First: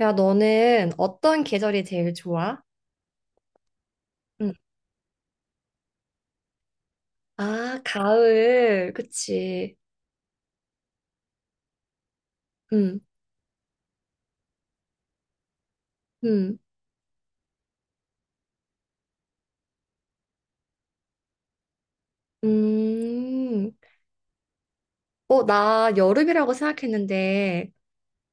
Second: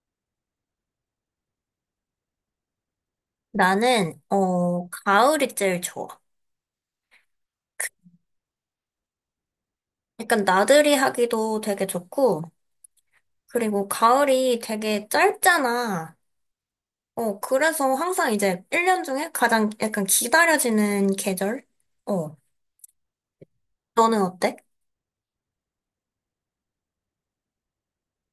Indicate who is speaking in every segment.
Speaker 1: 야, 너는 어떤 계절이 제일 좋아?
Speaker 2: 나는,
Speaker 1: 응.
Speaker 2: 가을이 제일 좋아.
Speaker 1: 아, 가을. 그치.
Speaker 2: 약간 나들이 하기도 되게 좋고,
Speaker 1: 응,
Speaker 2: 그리고 가을이 되게 짧잖아.
Speaker 1: 응,
Speaker 2: 그래서 항상 이제 1년 중에 가장 약간 기다려지는 계절? 어,
Speaker 1: 음.
Speaker 2: 너는 어때?
Speaker 1: 어, 나 여름이라고 생각했는데,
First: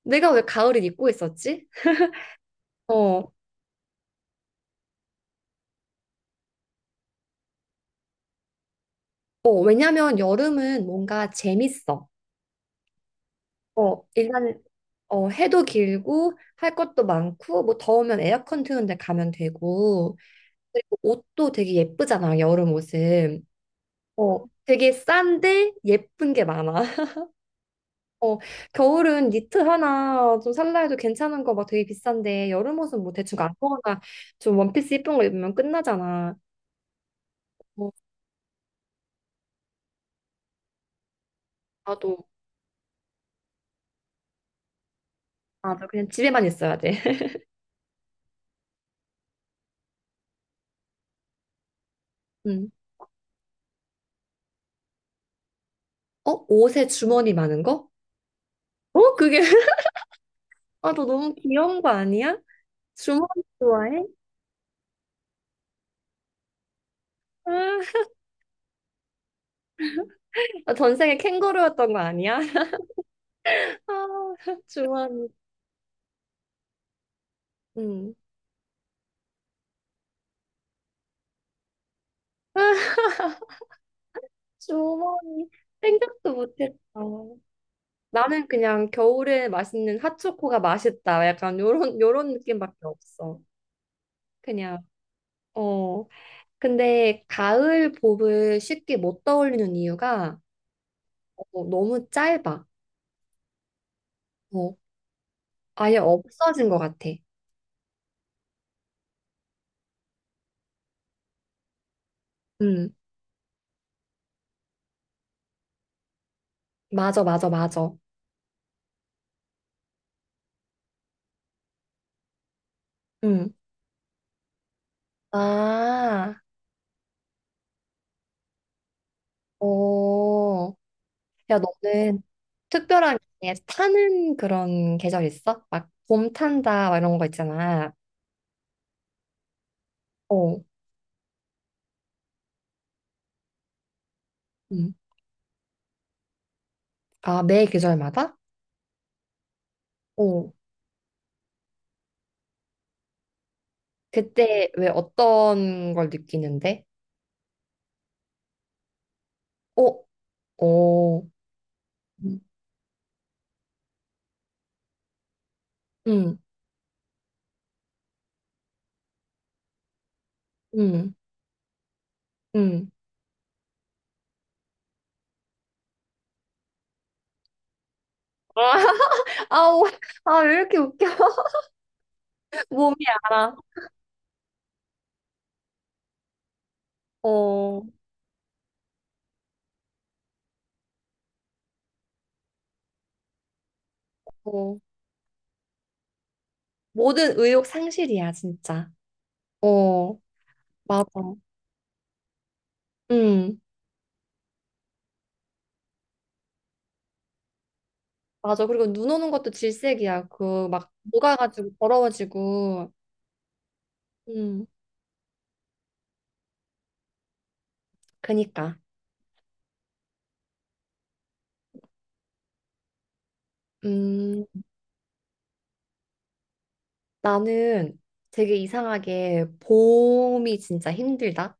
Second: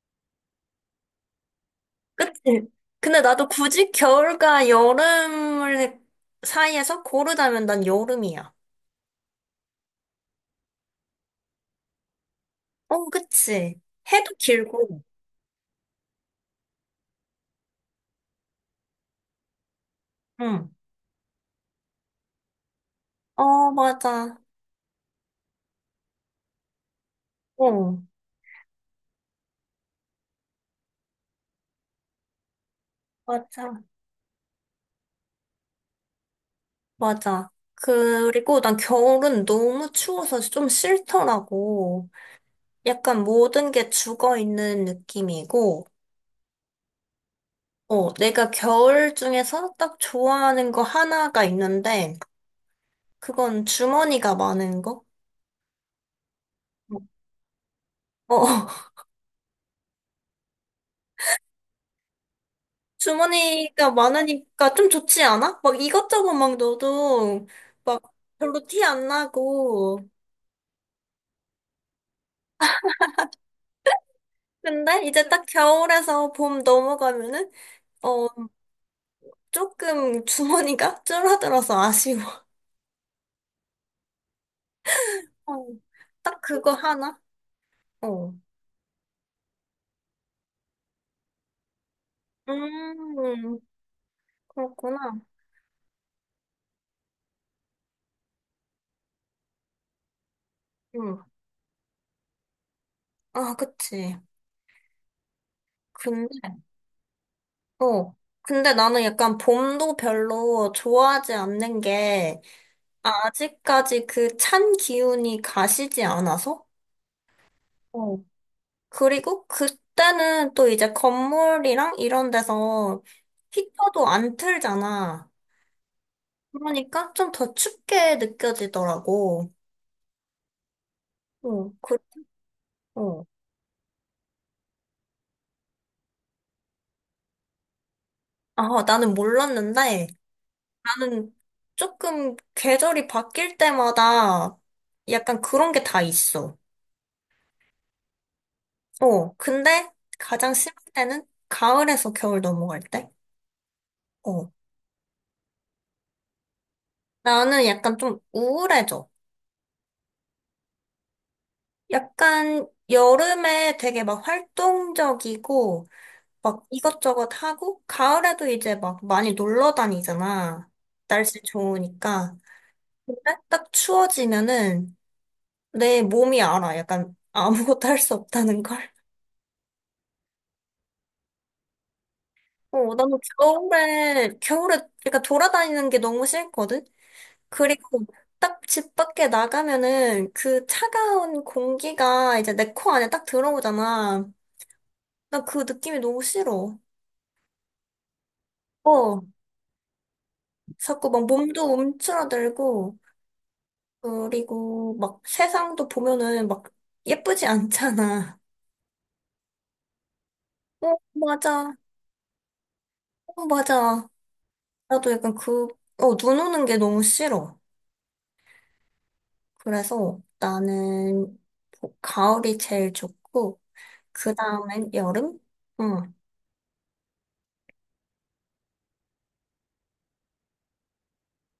Speaker 1: 내가 왜 가을을 입고 있었지?
Speaker 2: 그치? 근데
Speaker 1: 어,
Speaker 2: 나도 굳이 겨울과 여름을 사이에서 고르자면 난 여름이야.
Speaker 1: 어, 왜냐면 여름은 뭔가 재밌어.
Speaker 2: 어, 그치.
Speaker 1: 어,
Speaker 2: 해도
Speaker 1: 일단,
Speaker 2: 길고.
Speaker 1: 어, 해도 길고, 할 것도 많고, 뭐 더우면 에어컨 트는 데 가면 되고,
Speaker 2: 응.
Speaker 1: 그리고 옷도 되게 예쁘잖아, 여름 옷은.
Speaker 2: 어, 맞아.
Speaker 1: 어, 되게 싼데 예쁜 게 많아.
Speaker 2: 어,
Speaker 1: 어, 겨울은 니트 하나 좀 살라 해도 괜찮은 거 막 되게 비싼데 여름 옷은 뭐 대충
Speaker 2: 맞아.
Speaker 1: 아무거나 좀 원피스 예쁜 거 입으면 끝나잖아.
Speaker 2: 맞아.
Speaker 1: 뭐
Speaker 2: 그리고 난 겨울은 너무 추워서 좀 싫더라고.
Speaker 1: 나도
Speaker 2: 약간 모든 게 죽어 있는 느낌이고,
Speaker 1: 나도 그냥 집에만 있어야 돼.
Speaker 2: 내가 겨울 중에서 딱 좋아하는 거 하나가 있는데,
Speaker 1: 음.
Speaker 2: 그건 주머니가 많은 거?
Speaker 1: 어, 옷에
Speaker 2: 어,
Speaker 1: 주머니 많은 거? 어, 그게 아, 너 너무 귀여운 거 아니야? 주머니
Speaker 2: 주머니가
Speaker 1: 좋아해?
Speaker 2: 많으니까 좀 좋지 않아? 막 이것저것 막 넣어도
Speaker 1: 아,
Speaker 2: 막 별로 티 안 나고.
Speaker 1: 나 전생에 캥거루였던 거 아니야? 아,
Speaker 2: 근데
Speaker 1: 주머니.
Speaker 2: 이제 딱 겨울에서 봄 넘어가면은,
Speaker 1: 음.
Speaker 2: 어, 조금 주머니가 줄어들어서 아쉬워.
Speaker 1: 아, 주머니
Speaker 2: 어,
Speaker 1: 생각도
Speaker 2: 딱 그거
Speaker 1: 못했어.
Speaker 2: 하나? 어.
Speaker 1: 나는 그냥 겨울에 맛있는 핫초코가 맛있다. 약간 요런 요런 느낌밖에 없어.
Speaker 2: 음,
Speaker 1: 그냥
Speaker 2: 그렇구나.
Speaker 1: 어. 근데 가을 봄을 쉽게 못 떠올리는 이유가
Speaker 2: 응.
Speaker 1: 어, 너무 짧아.
Speaker 2: 아, 그치.
Speaker 1: 어, 아예
Speaker 2: 근데,
Speaker 1: 없어진 것 같아.
Speaker 2: 어. 근데 나는 약간 봄도 별로 좋아하지 않는 게
Speaker 1: 음,
Speaker 2: 아직까지 그 찬 기운이 가시지 않아서?
Speaker 1: 맞아, 맞아, 맞아.
Speaker 2: 어. 그리고 그때는 또 이제 건물이랑 이런 데서
Speaker 1: 음.
Speaker 2: 히터도 안 틀잖아.
Speaker 1: 아,
Speaker 2: 그러니까 좀 더 춥게 느껴지더라고.
Speaker 1: 어. 야,
Speaker 2: 어,
Speaker 1: 너는 특별한
Speaker 2: 어,
Speaker 1: 게 타는 그런 계절 있어? 막 봄 탄다, 막 이런 거 있잖아.
Speaker 2: 아, 나는 몰랐는데
Speaker 1: 어.
Speaker 2: 나는 조금 계절이 바뀔 때마다
Speaker 1: 음.
Speaker 2: 약간 그런 게 다 있어.
Speaker 1: 아, 매 계절마다?
Speaker 2: 어, 근데
Speaker 1: 어.
Speaker 2: 가장 심할 때는 가을에서 겨울 넘어갈 때? 어,
Speaker 1: 그때 왜 어떤 걸 느끼는데?
Speaker 2: 나는 약간 좀 우울해져.
Speaker 1: 어, 어,
Speaker 2: 약간 여름에 되게 막 활동적이고
Speaker 1: 응,
Speaker 2: 막 이것저것 하고 가을에도 이제 막 많이 놀러 다니잖아.
Speaker 1: 응,
Speaker 2: 날씨 좋으니까.
Speaker 1: 응.
Speaker 2: 근데 딱 추워지면은 내 몸이 알아. 약간 아무것도 할 수 없다는 걸.
Speaker 1: 아우, 아, 왜 이렇게 웃겨? 몸이
Speaker 2: 나는
Speaker 1: 알아.
Speaker 2: 겨울에, 그러니까 돌아다니는 게 너무 싫거든?
Speaker 1: 어, 어.
Speaker 2: 그리고 딱 집 밖에 나가면은 그 차가운 공기가 이제 내 코 안에 딱 들어오잖아. 나 그 느낌이 너무 싫어.
Speaker 1: 모든 의욕 상실이야, 진짜.
Speaker 2: 어,
Speaker 1: 어, 맞아.
Speaker 2: 자꾸 막 몸도 움츠러들고,
Speaker 1: 응,
Speaker 2: 그리고 막 세상도 보면은 막 예쁘지 않잖아.
Speaker 1: 맞아. 그리고 눈 오는 것도 질색이야. 그, 막,
Speaker 2: 어,
Speaker 1: 녹아가지고,
Speaker 2: 맞아.
Speaker 1: 더러워지고.
Speaker 2: 어, 맞아.
Speaker 1: 음,
Speaker 2: 나도 약간 그, 눈 오는 게 너무 싫어.
Speaker 1: 그니까.
Speaker 2: 그래서 나는 가을이 제일 좋고, 그
Speaker 1: 음,
Speaker 2: 다음엔 여름? 응.
Speaker 1: 나는 되게 이상하게 봄이 진짜 힘들다.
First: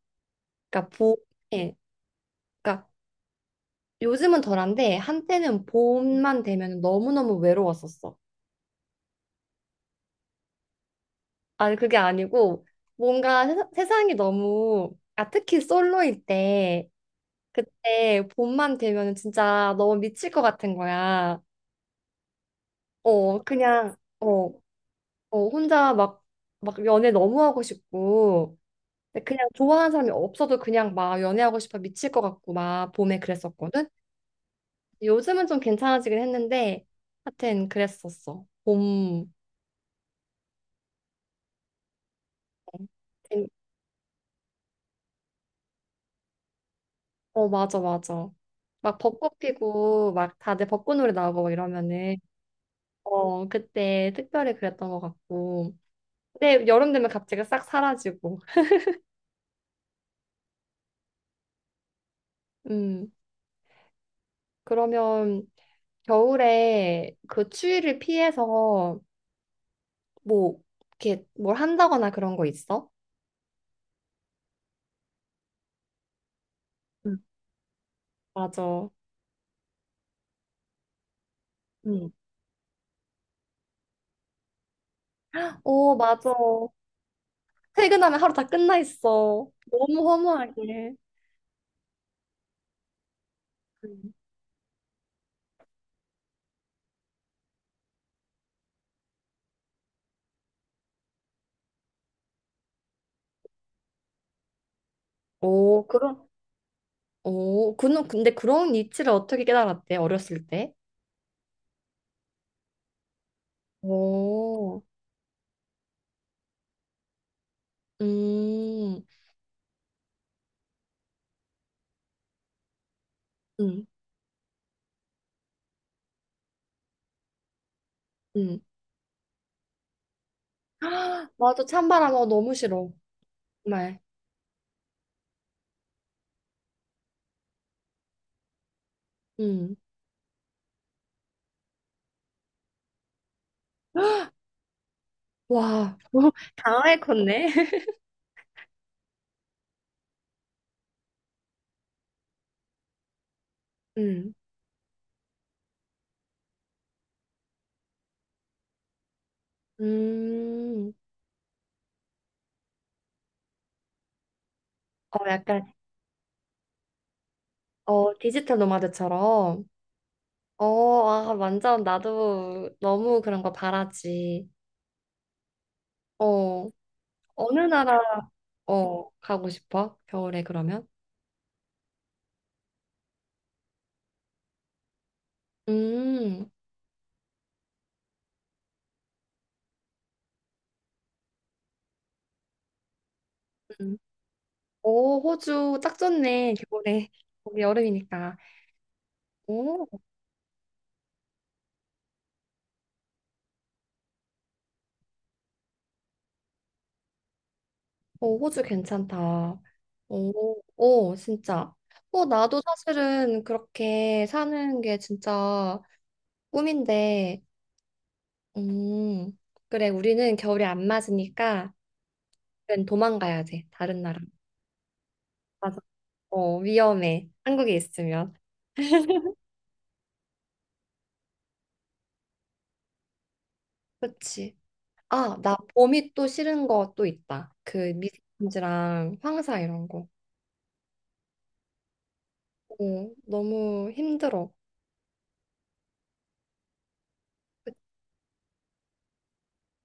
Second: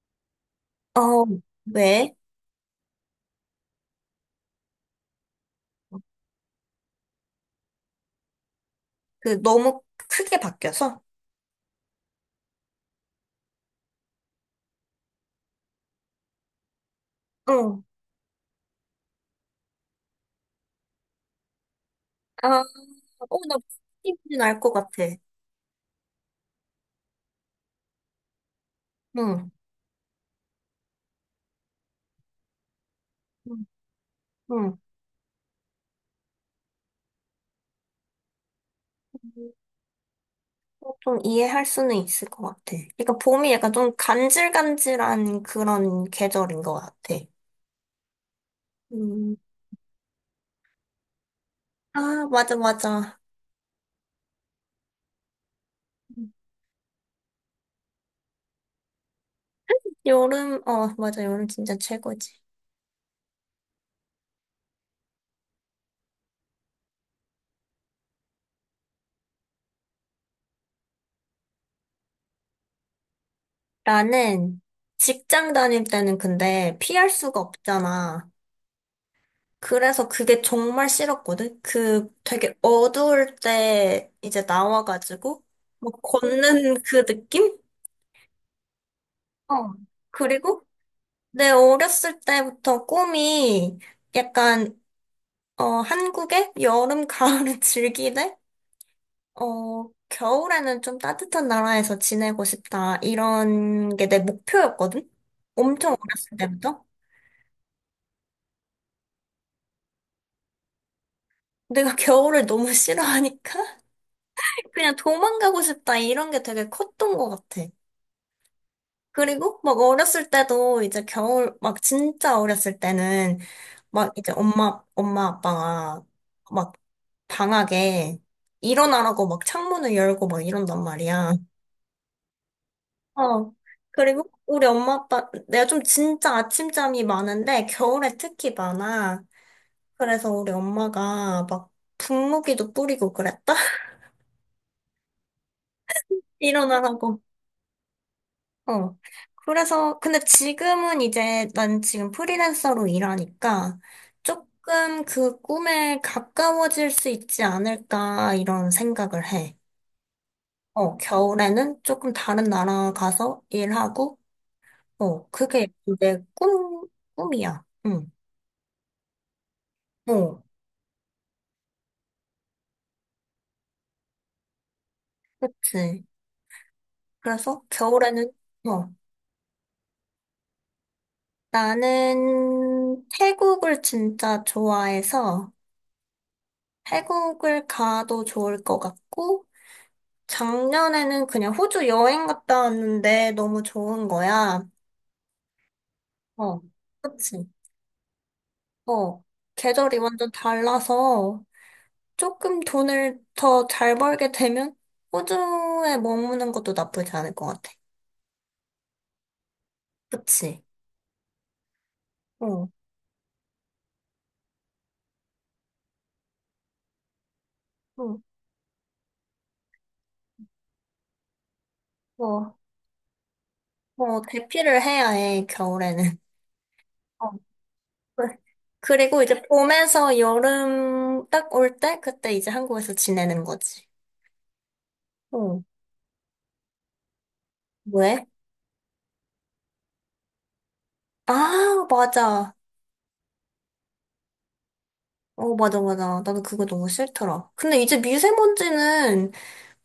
Speaker 1: 그러니까
Speaker 2: 어,
Speaker 1: 봄에,
Speaker 2: 왜?
Speaker 1: 그러니까 요즘은 덜한데 한때는 봄만 되면 너무너무 외로웠었어.
Speaker 2: 그 너무 크게 바뀌어서?
Speaker 1: 아니 그게 아니고 뭔가 세상이 너무 아 특히 솔로일 때
Speaker 2: 응.
Speaker 1: 그때 봄만 되면 진짜 너무 미칠 것 같은 거야.
Speaker 2: 아,
Speaker 1: 어
Speaker 2: 어, 나
Speaker 1: 그냥
Speaker 2: 무슨
Speaker 1: 어,
Speaker 2: 알것 같아.
Speaker 1: 어 혼자 막 막 연애 너무 하고 싶고 근데 그냥
Speaker 2: 응.
Speaker 1: 좋아하는 사람이 없어도 그냥 막 연애하고 싶어 미칠 것 같고 막 봄에
Speaker 2: 응.
Speaker 1: 그랬었거든.
Speaker 2: 응.
Speaker 1: 요즘은 좀 괜찮아지긴 했는데 하여튼 그랬었어. 봄
Speaker 2: 어, 좀 이해할 수는 있을 것 같아. 그러니까
Speaker 1: 어,
Speaker 2: 봄이 약간 좀 간질간질한 그런 계절인 것 같아.
Speaker 1: 어, 맞아, 맞아. 막
Speaker 2: 음.
Speaker 1: 벚꽃 피고, 막 다들 벚꽃 노래 나오고 막 이러면은,
Speaker 2: 아, 맞아, 맞아.
Speaker 1: 어, 그때 특별히 그랬던 것 같고. 근데 여름 되면 갑자기 싹 사라지고.
Speaker 2: 여름, 어, 맞아. 여름 진짜 최고지.
Speaker 1: 음, 그러면 겨울에 그 추위를 피해서 뭐, 이렇게 뭘 한다거나 그런 거 있어?
Speaker 2: 나는 직장 다닐 때는 근데 피할
Speaker 1: 응
Speaker 2: 수가 없잖아.
Speaker 1: 맞아.
Speaker 2: 그래서 그게 정말 싫었거든? 그
Speaker 1: 응
Speaker 2: 되게 어두울 때 이제 나와가지고, 뭐
Speaker 1: 오, 맞아.
Speaker 2: 걷는 그 느낌?
Speaker 1: 퇴근하면 하루 다 끝나 있어.
Speaker 2: 어.
Speaker 1: 너무
Speaker 2: 그리고
Speaker 1: 허무하게.
Speaker 2: 내 어렸을 때부터 꿈이
Speaker 1: 응
Speaker 2: 약간, 어, 한국의 여름, 가을을 즐기되, 겨울에는 좀 따뜻한 나라에서 지내고 싶다. 이런 게 내 목표였거든?
Speaker 1: 오,
Speaker 2: 엄청
Speaker 1: 그런,
Speaker 2: 어렸을 때부터.
Speaker 1: 오, 그, 근데 그런 이치를 어떻게 깨달았대, 어렸을 때?
Speaker 2: 내가 겨울을 너무 싫어하니까
Speaker 1: 오,
Speaker 2: 그냥 도망가고 싶다 이런 게 되게 컸던 것 같아.
Speaker 1: 음,
Speaker 2: 그리고 막 어렸을 때도 이제 겨울 막 진짜 어렸을 때는
Speaker 1: 음,
Speaker 2: 막 이제 엄마 아빠가 막 방학에
Speaker 1: 음.
Speaker 2: 일어나라고 막 창문을 열고 막 이런단
Speaker 1: 아,
Speaker 2: 말이야.
Speaker 1: 맞아. 찬바람, 어, 너무 싫어.
Speaker 2: 어.
Speaker 1: 정말.
Speaker 2: 그리고 우리 엄마 아빠 내가 좀 진짜 아침잠이 많은데 겨울에 특히 많아.
Speaker 1: 음.
Speaker 2: 그래서 우리 엄마가 막 분무기도 뿌리고 그랬다.
Speaker 1: 와, 너무 강하게
Speaker 2: 일어나라고.
Speaker 1: 컸네.
Speaker 2: 어. 그래서, 근데 지금은 이제 난 지금 프리랜서로 일하니까
Speaker 1: 음,
Speaker 2: 조금 그 꿈에 가까워질 수 있지 않을까 이런 생각을 해.
Speaker 1: 음.
Speaker 2: 어, 겨울에는 조금 다른 나라 가서 일하고,
Speaker 1: 어,
Speaker 2: 그게
Speaker 1: 약간,
Speaker 2: 내 꿈이야. 응,
Speaker 1: 어, 디지털 노마드처럼.
Speaker 2: 어,
Speaker 1: 어, 아, 완전 나도 너무 그런 거 바라지.
Speaker 2: 그치.
Speaker 1: 어, 어느
Speaker 2: 그래서
Speaker 1: 나라,
Speaker 2: 겨울에는, 어,
Speaker 1: 어, 가고 싶어? 겨울에 그러면?
Speaker 2: 나는 태국을 진짜 좋아해서
Speaker 1: 음,
Speaker 2: 태국을 가도 좋을 것 같고, 작년에는 그냥 호주 여행 갔다 왔는데 너무
Speaker 1: 음.
Speaker 2: 좋은 거야.
Speaker 1: 오, 호주 딱 좋네.
Speaker 2: 어,
Speaker 1: 겨울에.
Speaker 2: 그치.
Speaker 1: 거기 여름이니까.
Speaker 2: 어,
Speaker 1: 오.
Speaker 2: 계절이 완전 달라서 조금 돈을 더 잘 벌게 되면 호주에 머무는 것도 나쁘지 않을 것 같아.
Speaker 1: 어, 호주 괜찮다. 오,
Speaker 2: 그치.
Speaker 1: 오, 진짜. 어, 나도
Speaker 2: 어,
Speaker 1: 사실은 그렇게 사는 게 진짜 꿈인데,
Speaker 2: 어,
Speaker 1: 음, 그래, 우리는 겨울이 안 맞으니까,
Speaker 2: 어,
Speaker 1: 그 도망가야 돼, 다른 나라.
Speaker 2: 어, 대피를 해야 해,
Speaker 1: 맞아.
Speaker 2: 겨울에는.
Speaker 1: 어, 위험해.
Speaker 2: 어,
Speaker 1: 한국에
Speaker 2: 그-
Speaker 1: 있으면.
Speaker 2: 그리고 이제 봄에서 여름 딱 올 때, 그때 이제 한국에서 지내는 거지.
Speaker 1: 그치. 아, 나
Speaker 2: 어,
Speaker 1: 봄이 또 싫은 거 또 있다. 그
Speaker 2: 왜?
Speaker 1: 미세먼지랑 황사 이런 거.
Speaker 2: 아, 맞아.
Speaker 1: 오 너무 힘들어.
Speaker 2: 어, 맞아, 맞아. 나도 그거 너무 싫더라.
Speaker 1: 그,
Speaker 2: 근데 이제 미세먼지는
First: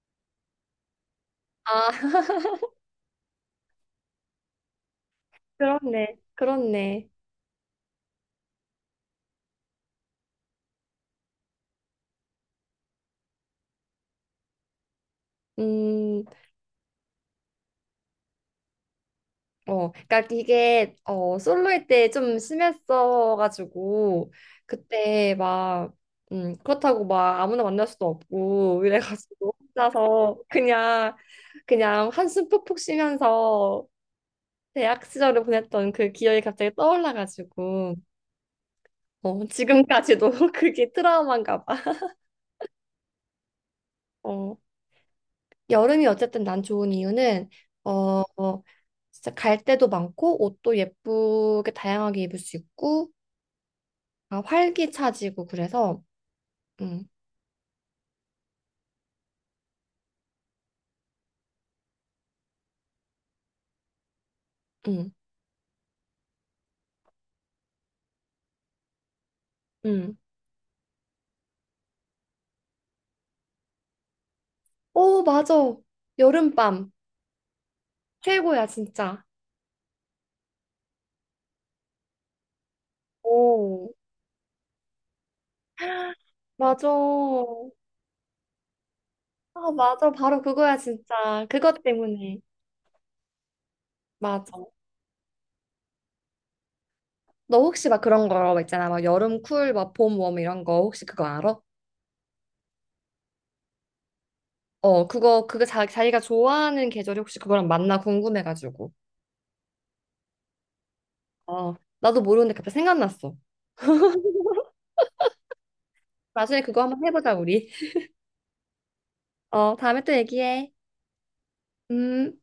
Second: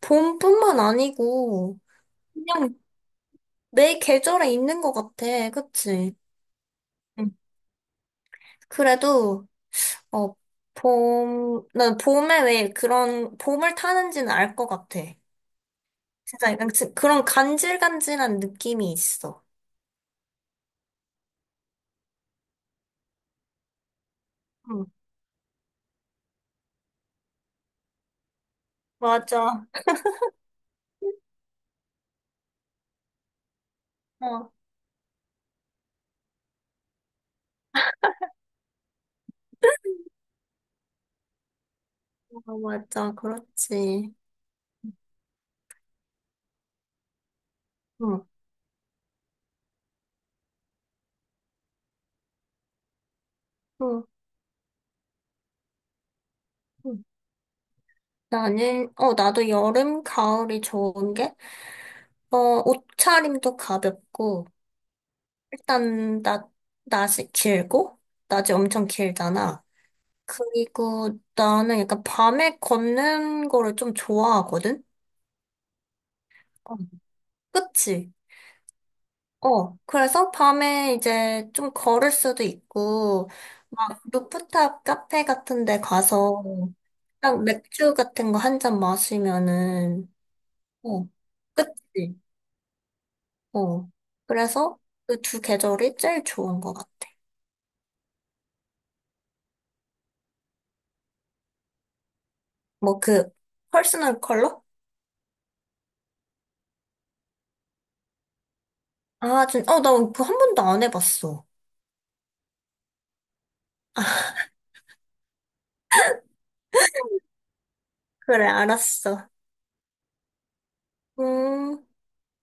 Speaker 2: 봄뿐만 아니고
Speaker 1: 아,
Speaker 2: 그냥 매 계절에 있는 것 같아. 그치?
Speaker 1: 그렇네. 그렇네.
Speaker 2: 응. 그래도, 어, 봄, 난 봄에 왜 그런, 봄을 타는지는 알 것 같아.
Speaker 1: 음.
Speaker 2: 진짜 약간 그런 간질간질한 느낌이 있어.
Speaker 1: 어, 그러니까 이게 어 솔로일 때 좀 심했어가지고
Speaker 2: 응,
Speaker 1: 그때 막 그렇다고 막 아무나 만날 수도 없고 이래가지고
Speaker 2: 맞아.
Speaker 1: 혼자서 그냥 그냥 한숨 푹푹 쉬면서
Speaker 2: 어, 어,
Speaker 1: 대학 시절을 보냈던 그 기억이 갑자기 떠올라가지고 어, 지금까지도 그게 트라우마인가 봐.
Speaker 2: 맞아. 그렇지.
Speaker 1: 어, 여름이 어쨌든 난 좋은 이유는 어,
Speaker 2: 응,
Speaker 1: 어, 진짜 갈 데도 많고 옷도 예쁘게 다양하게 입을 수 있고
Speaker 2: 응,
Speaker 1: 아, 활기차지고 그래서
Speaker 2: 응.
Speaker 1: 음,
Speaker 2: 나는, 어, 나도 여름, 가을이 좋은 게 어, 옷차림도 가볍고,
Speaker 1: 음,
Speaker 2: 일단, 낮, 낮이 길고, 낮이 엄청 길잖아.
Speaker 1: 음.
Speaker 2: 그리고 나는 약간 밤에 걷는 거를 좀 좋아하거든?
Speaker 1: 오, 맞아.
Speaker 2: 어.
Speaker 1: 여름밤
Speaker 2: 그치?
Speaker 1: 최고야, 진짜.
Speaker 2: 어, 그래서 밤에 이제 좀 걸을 수도 있고,
Speaker 1: 오,
Speaker 2: 막 루프탑 카페 같은 데 가서,
Speaker 1: 맞아.
Speaker 2: 딱 맥주 같은 거 한 잔
Speaker 1: 아,
Speaker 2: 마시면은,
Speaker 1: 맞아. 바로 그거야,
Speaker 2: 어,
Speaker 1: 진짜. 그것
Speaker 2: 그치?
Speaker 1: 때문에.
Speaker 2: 어.
Speaker 1: 맞아.
Speaker 2: 그래서 그 두 계절이 제일 좋은 것 같아.
Speaker 1: 너 혹시 막 그런 거 있잖아. 막 여름 쿨, 막 봄 웜 이런 거 혹시 그거 알아?
Speaker 2: 뭐 그 퍼스널 컬러?
Speaker 1: 어, 그거 그거 자기가 좋아하는 계절이 혹시 그거랑 맞나 궁금해가지고.
Speaker 2: 아, 진, 어, 나 그거 한 번도 안 해봤어.
Speaker 1: 어, 나도 모르는데 갑자기 생각났어.
Speaker 2: 아,
Speaker 1: 나중에 그거 한번 해보자, 우리.
Speaker 2: 그래, 알았어.
Speaker 1: 어, 다음에 또 얘기해.
Speaker 2: 음.
Speaker 1: 음.